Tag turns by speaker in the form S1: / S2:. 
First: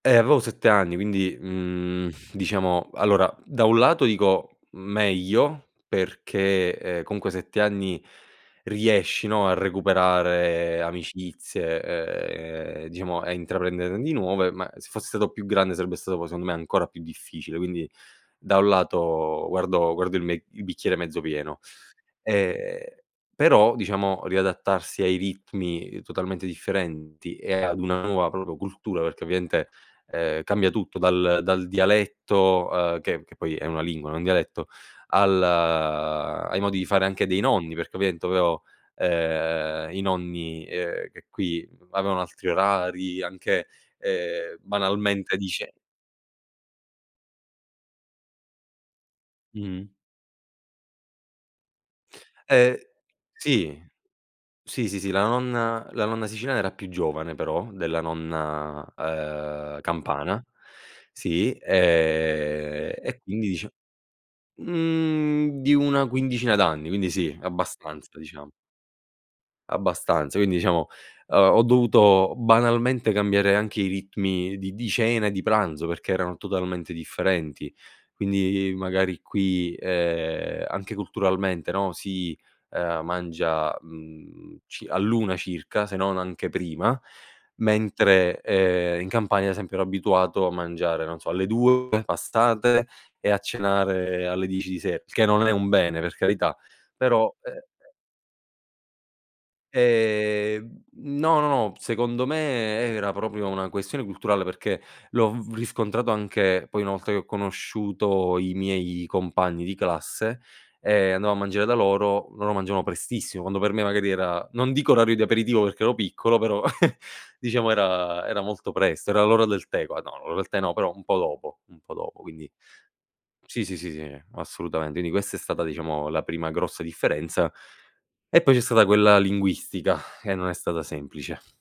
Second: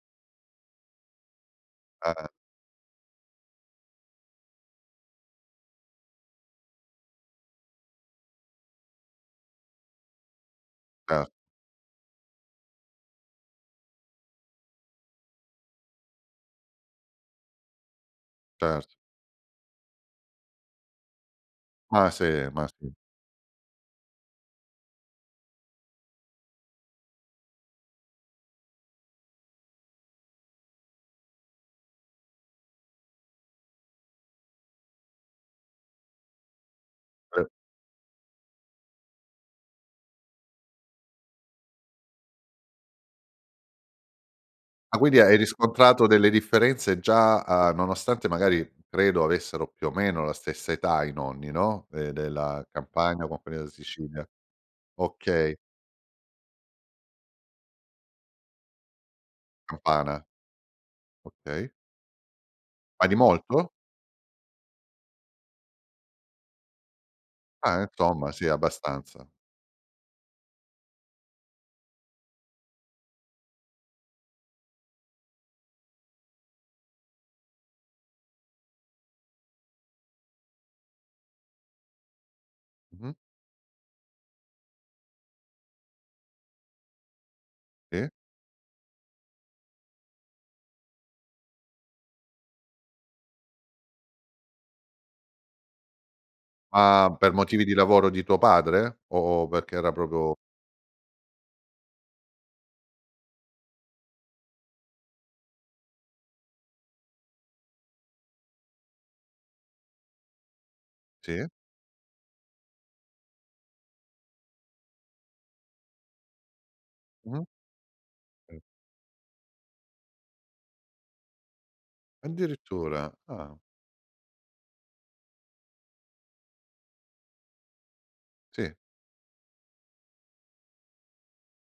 S1: Eh, avevo 7 anni, quindi, mhmm,
S2: Ah.
S1: diciamo, allora, da un lato dico meglio, perché, ehm, comunque, 7 anni, riesci, no, a recuperare
S2: Ah.
S1: amicizie, ehm, diciamo, a intraprenderne di nuove. Ma se fossi stato più grande, sarebbe stato, poi, secondo me, ancora più difficile. Quindi, da un
S2: Cert
S1: lato, guardo guardo il mec il bicchiere mezzo pieno.
S2: Ma sì ma sì.
S1: E però, diciamo, riadattarsi ai ritmi totalmente differenti e ad una nuova, proprio, cultura, perché, ovviamente, ehm, cambia tutto dal dal dialetto, ehm, che che poi è una lingua, non un dialetto, al ai modi di fare anche dei
S2: Eh.
S1: nonni. Perché, ovviamente, ehm, i nonni, ehm, che qui avevano altri orari, anche, ehm,
S2: Ah quindi
S1: banalmente
S2: hai
S1: dice
S2: riscontrato delle differenze già a nonostante magari, credo avessero più
S1: Mh-mh.
S2: o meno la stessa età i nonni, no, ehm della
S1: Eh,
S2: Campania con quelli della
S1: sì.
S2: Sicilia.
S1: Sì, sì, sì. La
S2: Okay.
S1: nonna la nonna siciliana era più giovane, però, della nonna, ehm,
S2: Campana.
S1: campana. Sì,
S2: Okay.
S1: ehm,
S2: Ma di
S1: e quindi,
S2: molto?
S1: dice, mhmm, di una quindicina d'anni, quindi sì,
S2: Eh
S1: abbastanza,
S2: insomma sì,
S1: diciamo
S2: abbastanza.
S1: abbastanza, quindi, diciamo, ehm, ho dovuto banalmente cambiare anche i ritmi di di cena e di pranzo perché erano totalmente differenti. Quindi, magari qui, ehm, anche culturalmente, no, si, ehm,
S2: Mh-mh.
S1: mangia, mhmm, ci all'1 circa, se non anche prima,
S2: Sì.
S1: mentre, ehm, in Campania, ad esempio, ero abituato a mangiare, non so, alle 2 passate e a cenare alle 10 di se che non è un bene, per carità,
S2: Ma
S1: però,
S2: per
S1: eh
S2: motivi di
S1: eh
S2: lavoro di tuo padre? O o perché era proprio?
S1: ehm, no, no, no, secondo me era proprio una questione culturale perché l'ho v riscontrato anche poi una volta che ho conosciuto i miei compagni di classe e andavo a
S2: Sì.
S1: mangiare da loro. Loro mangiavano prestissimo quando per me, magari, era non dico orario di aperitivo perché ero piccolo, però
S2: Mh-mh.
S1: diciamo, era era
S2: Sì.
S1: molto presto. Era l'ora del tè qua, no, l'ora del tè no, però un po' dopo un po' dopo. Quindi
S2: Addirittura. Ah.
S1: sì, sì, sì, sì, assolutamente. Quindi, questa è stata, diciamo, la prima grossa differenza, e poi c'è
S2: Sì.
S1: stata quella linguistica che non è stata semplice.